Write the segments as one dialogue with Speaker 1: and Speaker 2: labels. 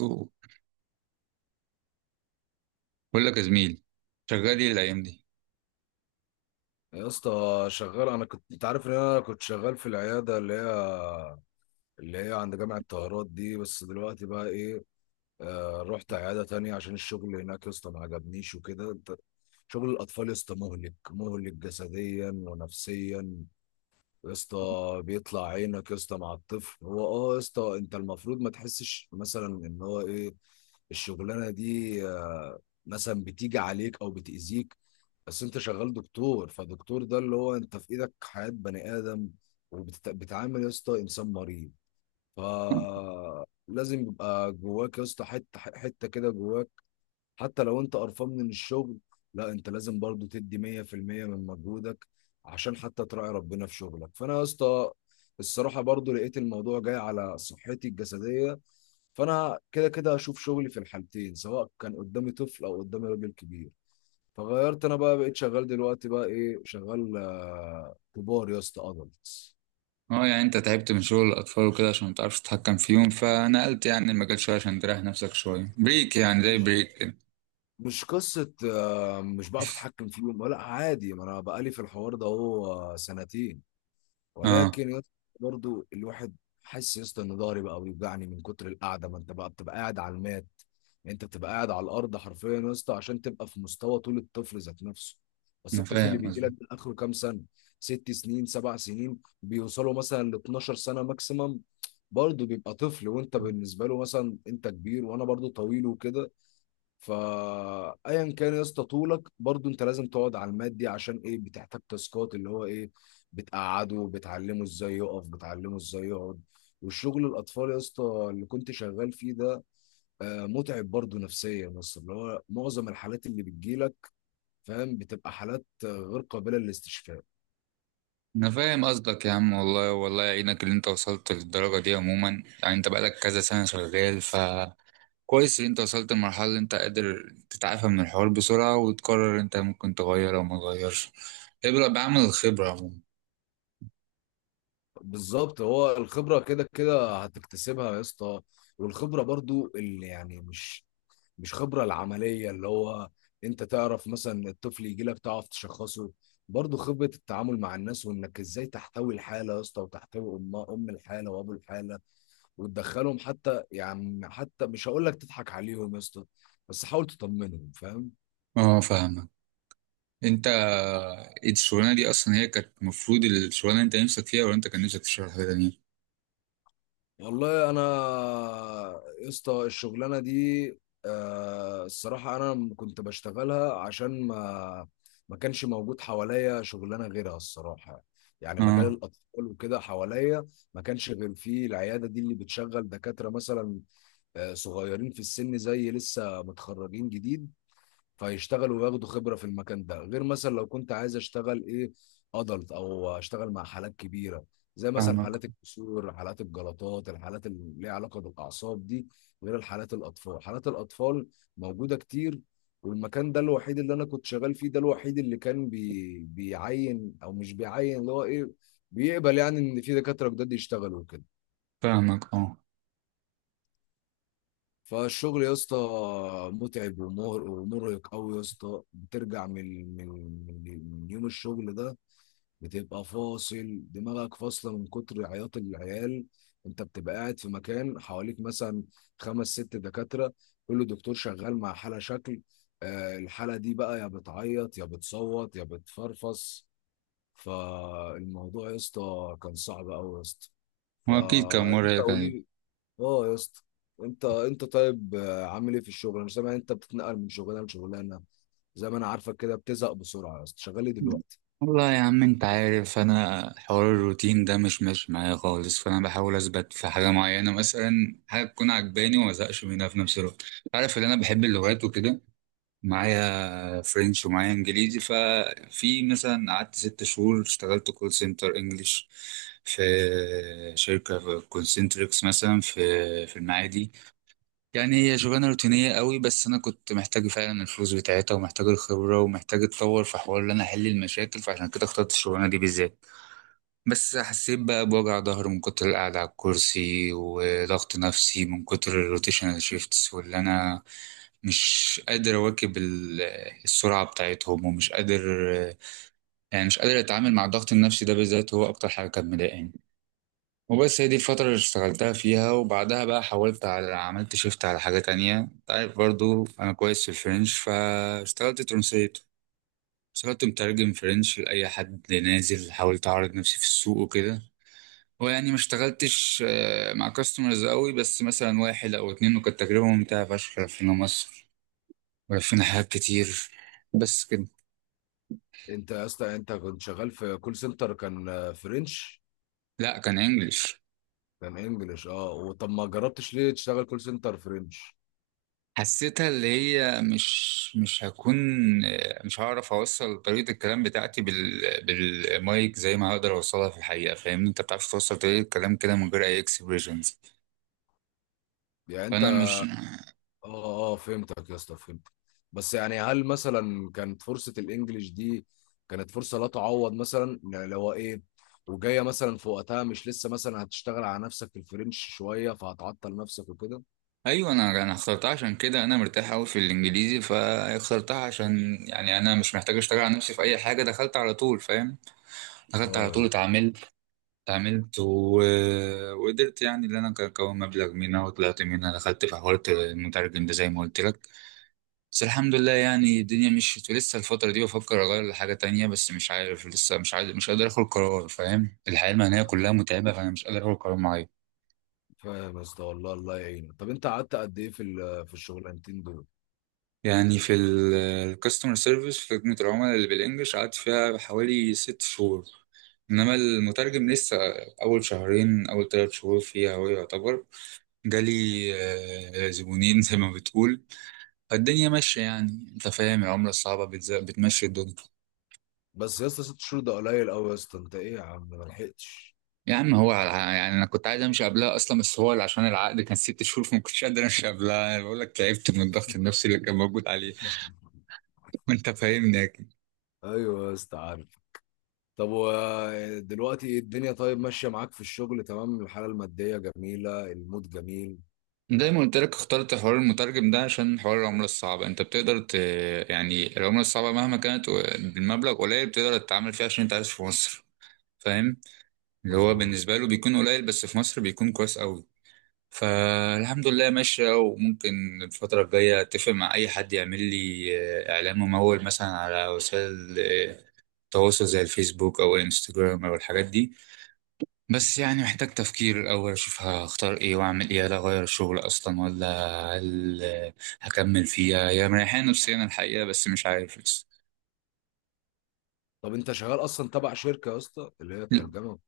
Speaker 1: أوه. بقول لك يا زميل، شغال ايه الايام دي؟
Speaker 2: يا اسطى شغال، انا كنت، انت عارف ان انا كنت شغال في العياده اللي هي عند جامعه طهرات دي، بس دلوقتي بقى ايه. رحت عياده تانية عشان الشغل هناك يا اسطى ما عجبنيش وكده. انت شغل الاطفال يا اسطى مهلك مهلك جسديا ونفسيا يا اسطى، بيطلع عينك يا اسطى مع الطفل. هو يا اسطى انت المفروض ما تحسش مثلا ان هو ايه الشغلانه دي مثلا بتيجي عليك او بتاذيك، بس انت شغال دكتور، فدكتور ده اللي هو انت في ايدك حياة بني ادم، وبتعامل يا اسطى انسان مريض، فلازم يبقى جواك يا اسطى حته حته كده جواك. حتى لو انت قرفان من الشغل، لا انت لازم برضو تدي 100% من مجهودك عشان حتى تراعي ربنا في شغلك. فانا يا اسطى الصراحه برضو لقيت الموضوع جاي على صحتي الجسديه، فانا كده كده هشوف شغلي في الحالتين، سواء كان قدامي طفل او قدامي راجل كبير. فغيرت انا بقى، بقيت شغال دلوقتي بقى ايه، شغال كبار يا اسطى، ادلتس.
Speaker 1: اه، يعني انت تعبت من شغل الاطفال وكده عشان ما تعرفش تتحكم فيهم فنقلت يعني المجال شويه عشان تريح نفسك شويه، بريك يعني، زي بريك كده.
Speaker 2: مش قصه مش بعرف اتحكم فيهم، لا عادي، ما انا بقالي في الحوار ده اهو سنتين.
Speaker 1: اه،
Speaker 2: ولكن يا اسطى برضو الواحد حاسس يا اسطى ان ضهري بقى بيوجعني من كتر القعده، ما انت بقى بتبقى قاعد على المات. يعني انت بتبقى قاعد على الارض حرفيا يا اسطى عشان تبقى في مستوى طول الطفل ذات نفسه. بس
Speaker 1: انا
Speaker 2: الطفل اللي
Speaker 1: فاهم
Speaker 2: بيجي لك
Speaker 1: قصدك.
Speaker 2: ده اخره كام سنه؟ 6 سنين، 7 سنين، بيوصلوا مثلا ل 12 سنه ماكسيمم. برضه بيبقى طفل، وانت بالنسبه له مثلا انت كبير، وانا برضه طويل وكده. فايا كان يا اسطى طولك، برضو انت لازم تقعد على المات دي، عشان ايه، بتحتاج تاسكات اللي هو ايه، بتقعده، بتعلمه ازاي يقف، بتعلمه ازاي يقعد. والشغل الاطفال يا اسطى اللي كنت شغال فيه ده متعب برضو نفسيا، بس اللي هو معظم الحالات اللي بتجيلك، فاهم، بتبقى حالات غير قابلة للاستشفاء.
Speaker 1: انا فاهم قصدك يا عم، والله والله يعينك اللي انت وصلت للدرجه دي. عموما يعني انت بقالك كذا سنه شغال كويس ان انت وصلت لمرحله اللي انت قادر تتعافى من الحوار بسرعه وتقرر انت ممكن تغير او ما تغيرش. ابرأ بعمل الخبره عموما.
Speaker 2: بالظبط، هو الخبرة كده كده هتكتسبها يا اسطى، والخبرة برضو اللي يعني مش خبرة العملية اللي هو انت تعرف مثلا الطفل يجي لك تعرف تشخصه، برضو خبرة التعامل مع الناس، وانك ازاي تحتوي الحالة يا اسطى، وتحتوي ام الحالة وابو الحالة، وتدخلهم حتى يعني حتى مش هقول لك تضحك عليهم يا اسطى، بس حاول تطمنهم، فاهم.
Speaker 1: اه، فاهمك. انت الشغلانه دي اصلا هي كانت المفروض، الشغلانه انت نفسك فيها ولا انت كان نفسك في شغل حاجه تانية؟
Speaker 2: والله انا يا اسطى الشغلانه دي الصراحه انا كنت بشتغلها عشان ما كانش موجود حواليا شغلانه غيرها الصراحه. يعني مجال
Speaker 1: اه،
Speaker 2: الاطفال وكده حواليا ما كانش غير فيه العياده دي اللي بتشغل دكاتره مثلا صغيرين في السن زي لسه متخرجين جديد، فيشتغلوا وياخدوا خبرة في المكان ده، غير مثلا لو كنت عايز اشتغل ايه، ادلت او اشتغل مع حالات كبيرة، زي مثلا
Speaker 1: فاهمك
Speaker 2: حالات الكسور، حالات الجلطات، الحالات اللي ليها علاقة بالأعصاب دي، غير الحالات الأطفال. حالات الأطفال موجودة كتير، والمكان ده الوحيد اللي أنا كنت شغال فيه، ده الوحيد اللي كان بيعين أو مش بيعين اللي هو إيه، بيقبل يعني إن في دكاترة جداد يشتغلوا كده.
Speaker 1: فاهمك. اه،
Speaker 2: فالشغل يا اسطى متعب ومرهق قوي يا اسطى. بترجع من من يوم الشغل ده بتبقى فاصل دماغك، فاصله من كتر عياط العيال. انت بتبقى قاعد في مكان حواليك مثلا خمس ست دكاتره، كل دكتور شغال مع حاله شكل، الحاله دي بقى يا بتعيط يا بتصوت يا بتفرفص. فالموضوع يا اسطى كان صعب قوي يا اسطى،
Speaker 1: هو اكيد كان مره
Speaker 2: فانت
Speaker 1: هيك عليك.
Speaker 2: قولي. اه يا اسطى، انت طيب عامل ايه في الشغل؟ انا سامع انت بتتنقل من شغلانه لشغلانه، زي ما انا عارفك كده بتزهق بسرعه يا اسطى. شغال ايه دلوقتي؟
Speaker 1: والله يا عم، انت عارف انا حوار الروتين ده مش ماشي معايا خالص، فانا بحاول اثبت في حاجه معينه، مثلا حاجه تكون عجباني وما ازهقش منها في نفس الوقت. عارف ان انا بحب اللغات وكده، معايا فرنش ومعايا انجليزي، ففي مثلا قعدت ست شهور اشتغلت كول سنتر انجليش في شركة في كونسنتريكس مثلا، في المعادي. يعني هي شغلانة روتينية قوي، بس انا كنت محتاج فعلا الفلوس بتاعتها، ومحتاج الخبرة، ومحتاج اتطور في حوار ان انا احل المشاكل، فعشان كده اخترت الشغلانة دي بالذات. بس حسيت بقى بوجع ظهر من كتر القعدة على الكرسي، وضغط نفسي من كتر الروتيشنال شيفتس، واللي أنا مش قادر أواكب ال- السرعة بتاعتهم، ومش قادر، يعني مش قادر أتعامل مع الضغط النفسي ده بالذات، هو أكتر حاجة كانت مضايقاني. وبس، هي دي الفترة اللي اشتغلتها فيها، وبعدها بقى حاولت على، عملت شيفت على حاجة تانية. أنت عارف برضو أنا كويس في الفرنش، فاشتغلت ترانسليت، اشتغلت مترجم فرنش لأي حد نازل، حاولت أعرض نفسي في السوق وكده. ويعني ما اشتغلتش، مع كاستمرز قوي، بس مثلا واحد او اتنين، وكانت تجربة ممتعة فشخ. لفينا مصر ولفينا حاجات كتير، بس كده.
Speaker 2: انت يا اسطى انت كنت شغال في كول سنتر، كان فرنش؟
Speaker 1: لا، كان انجلش.
Speaker 2: كان انجلش، اه. وطب ما جربتش ليه تشتغل كول سنتر فرنش؟
Speaker 1: حسيتها اللي هي مش هكون، مش هعرف اوصل طريقة الكلام بتاعتي بال- بالمايك زي ما هقدر اوصلها في الحقيقة، فاهمني؟ انت بتعرف توصل طريقة الكلام كده من غير اي اكسبريشنز،
Speaker 2: يعني انت
Speaker 1: فانا مش.
Speaker 2: اه اه فهمتك يا اسطى، فهمتك. بس يعني هل مثلا كانت فرصة الانجليش دي كانت فرصة لا تعوض مثلا، يعني لو ايه وجاية مثلا في وقتها، مش لسه مثلا هتشتغل على نفسك في الفرنش شوية فهتعطل نفسك وكده؟
Speaker 1: ايوه، انا اخترتها عشان كده، انا مرتاح قوي في الانجليزي فاخترتها، عشان يعني انا مش محتاج اشتغل على نفسي في اي حاجه، دخلت على طول فاهم؟ دخلت على
Speaker 2: اه يا
Speaker 1: طول،
Speaker 2: اسطى،
Speaker 1: اتعاملت و... وقدرت يعني ان انا اكون مبلغ منها، وطلعت منها دخلت في حوار المترجم ده زي ما قلت لك. بس الحمد لله يعني الدنيا مشيت، لسه الفتره دي بفكر اغير لحاجه تانية بس مش عارف لسه، مش عارف، مش قادر اخد قرار فاهم؟ الحياه المهنيه كلها متعبه فانا مش قادر اخد قرار معين.
Speaker 2: فاهم يا اسطى، والله الله يعينك. طب انت قعدت قد ايه في في الشغلانتين دول؟
Speaker 1: يعني في الكاستمر سيرفيس، في خدمة العملاء اللي بالإنجلش، قعدت فيها حوالي ست شهور. إنما المترجم، لسه أول شهرين، أول تلات شهور فيها، هو يعتبر جالي زبونين زي ما بتقول. فالدنيا ماشية يعني، أنت فاهم العملة الصعبة بتز- بتمشي الدنيا.
Speaker 2: بس يا اسطى 6 شهور ده قليل قوي يا اسطى، انت ايه يا عم، ما لحقتش؟
Speaker 1: يا عم، يعني أنا كنت عايز أمشي قبلها أصلا، بس هو اللي عشان العقد كان ست شهور، فما كنتش قادر أمشي قبلها. أنا بقول لك تعبت من الضغط النفسي اللي كان موجود عليه. وأنت فاهمني.
Speaker 2: ايوه يا اسطى عارف. طب ودلوقتي الدنيا طيب ماشية معاك في الشغل، تمام، الحالة المادية جميلة، المود جميل.
Speaker 1: زي ما قلت لك، اخترت حوار المترجم ده عشان حوار العملة الصعبة، انت بتقدر ت... يعني العملة الصعبة مهما كانت و- بالمبلغ قليل بتقدر تتعامل فيها عشان انت عايش في مصر، فاهم؟ اللي هو
Speaker 2: مظبوط.
Speaker 1: بالنسبة له بيكون قليل، بس في مصر بيكون كويس قوي. فالحمد لله ماشية. وممكن الفترة الجاية اتفق مع اي حد يعمل لي اعلان ممول مثلا على وسائل التواصل، زي الفيسبوك او الانستجرام او الحاجات دي. بس يعني محتاج تفكير الأول، أشوف هختار إيه وأعمل إيه، هل أغير الشغل أصلا ولا هل هكمل فيها؟ هي مريحاني نفسيا الحقيقة، بس مش عارف لسه.
Speaker 2: طب انت شغال اصلا تبع شركة يا اسطى اللي هي الترجمة؟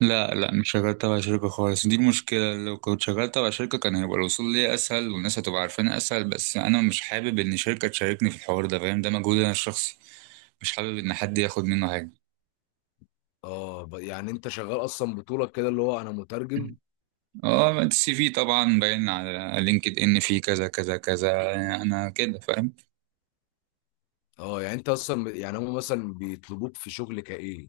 Speaker 1: لا لا، مش شغال تبع شركة خالص، دي المشكلة. لو كنت شغال تبع شركة كان هيبقى الوصول ليا أسهل، والناس هتبقى عارفاني أسهل، بس أنا مش حابب إن شركة تشاركني في الحوار ده، فاهم؟ ده مجهود أنا الشخصي، مش حابب إن حد ياخد منه حاجة.
Speaker 2: اه، يعني انت شغال اصلا بطولك كده اللي هو انا مترجم؟
Speaker 1: اه، السي في طبعا باين على لينكد إن، فيه كذا كذا كذا، أنا كده فاهم.
Speaker 2: اه، يعني انت اصلا يعني هم مثلا بيطلبوك في شغل كايه؟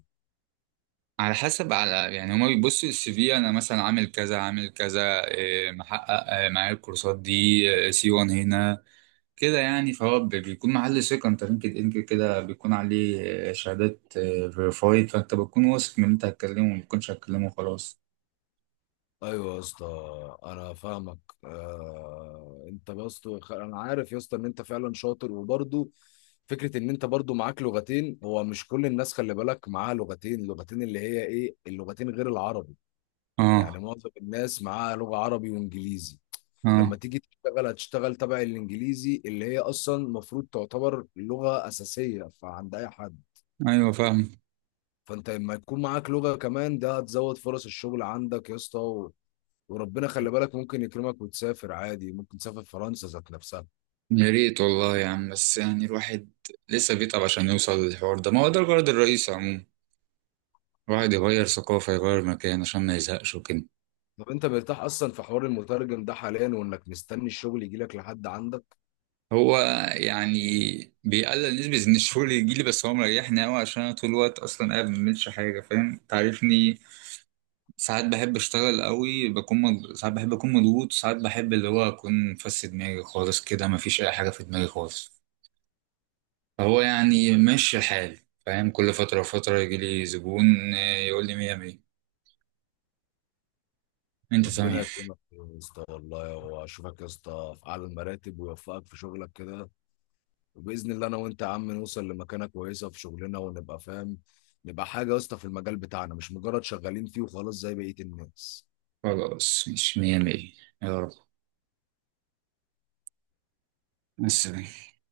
Speaker 1: على حسب، على يعني هما بيبصوا السي في، انا مثلا عامل كذا، عامل كذا، إيه، محقق إيه، معايا الكورسات دي، C1 هنا كده يعني. فهو بي- بيكون محل ثقة، انت لينكد ان كده كده بيكون عليه إيه، شهادات فيريفايد، فانت بتكون واثق من اللي انت هتكلمه، وما بتكونش هتكلمه خلاص.
Speaker 2: ايوه يا اسطى، انا فاهمك. انت يا اسطى، انا عارف يا اسطى ان انت فعلا شاطر، وبرضه فكره ان انت برضه معاك لغتين، هو مش كل الناس خلي بالك معاها لغتين اللي هي ايه اللغتين غير العربي، يعني
Speaker 1: اه.
Speaker 2: معظم الناس معاها لغه عربي وانجليزي.
Speaker 1: اه.
Speaker 2: لما تيجي تشتغل هتشتغل تبع الانجليزي اللي هي اصلا المفروض تعتبر لغه اساسيه فعند اي حد.
Speaker 1: ايوه، فاهم.
Speaker 2: فانت لما يكون معاك لغه كمان، ده هتزود فرص الشغل عندك يا اسطى. وربنا خلي بالك ممكن يكرمك وتسافر عادي، ممكن تسافر فرنسا ذات نفسها.
Speaker 1: يا ريت والله يا عم، بس يعني الواحد لسه بيتعب عشان يوصل للحوار ده، ما هو ده الغرض الرئيسي عموما، الواحد يغير ثقافة، يغير مكان عشان ما يزهقش وكده.
Speaker 2: طب انت مرتاح اصلا في حوار المترجم ده حاليا، وانك مستني الشغل يجي لك لحد عندك؟
Speaker 1: هو يعني بيقلل نسبة إن الشغل يجيلي، بس هو مريحني أوي عشان أنا طول الوقت أصلا قاعد ما بعملش حاجة، فاهم؟ تعرفني، ساعات بحب أشتغل أوي، بكون مض... ساعات بحب أكون مضغوط، ساعات بحب اللي هو أكون فس دماغي خالص كده، مفيش أي حاجة في دماغي خالص. فهو يعني ماشي الحال، فاهم؟ كل فترة وفترة يجيلي زبون، يقول لي مية مية، أنت
Speaker 2: ربنا
Speaker 1: تمام.
Speaker 2: يكرمك يا اسطى، والله واشوفك يا اسطى في اعلى المراتب، ويوفقك في شغلك كده. وباذن الله انا وانت يا عم نوصل لمكانه كويسه في شغلنا، ونبقى فاهم، نبقى حاجه يا اسطى في المجال بتاعنا، مش مجرد شغالين فيه وخلاص زي بقيه الناس.
Speaker 1: خلاص مش مية مية. يا رب. مع السلامة.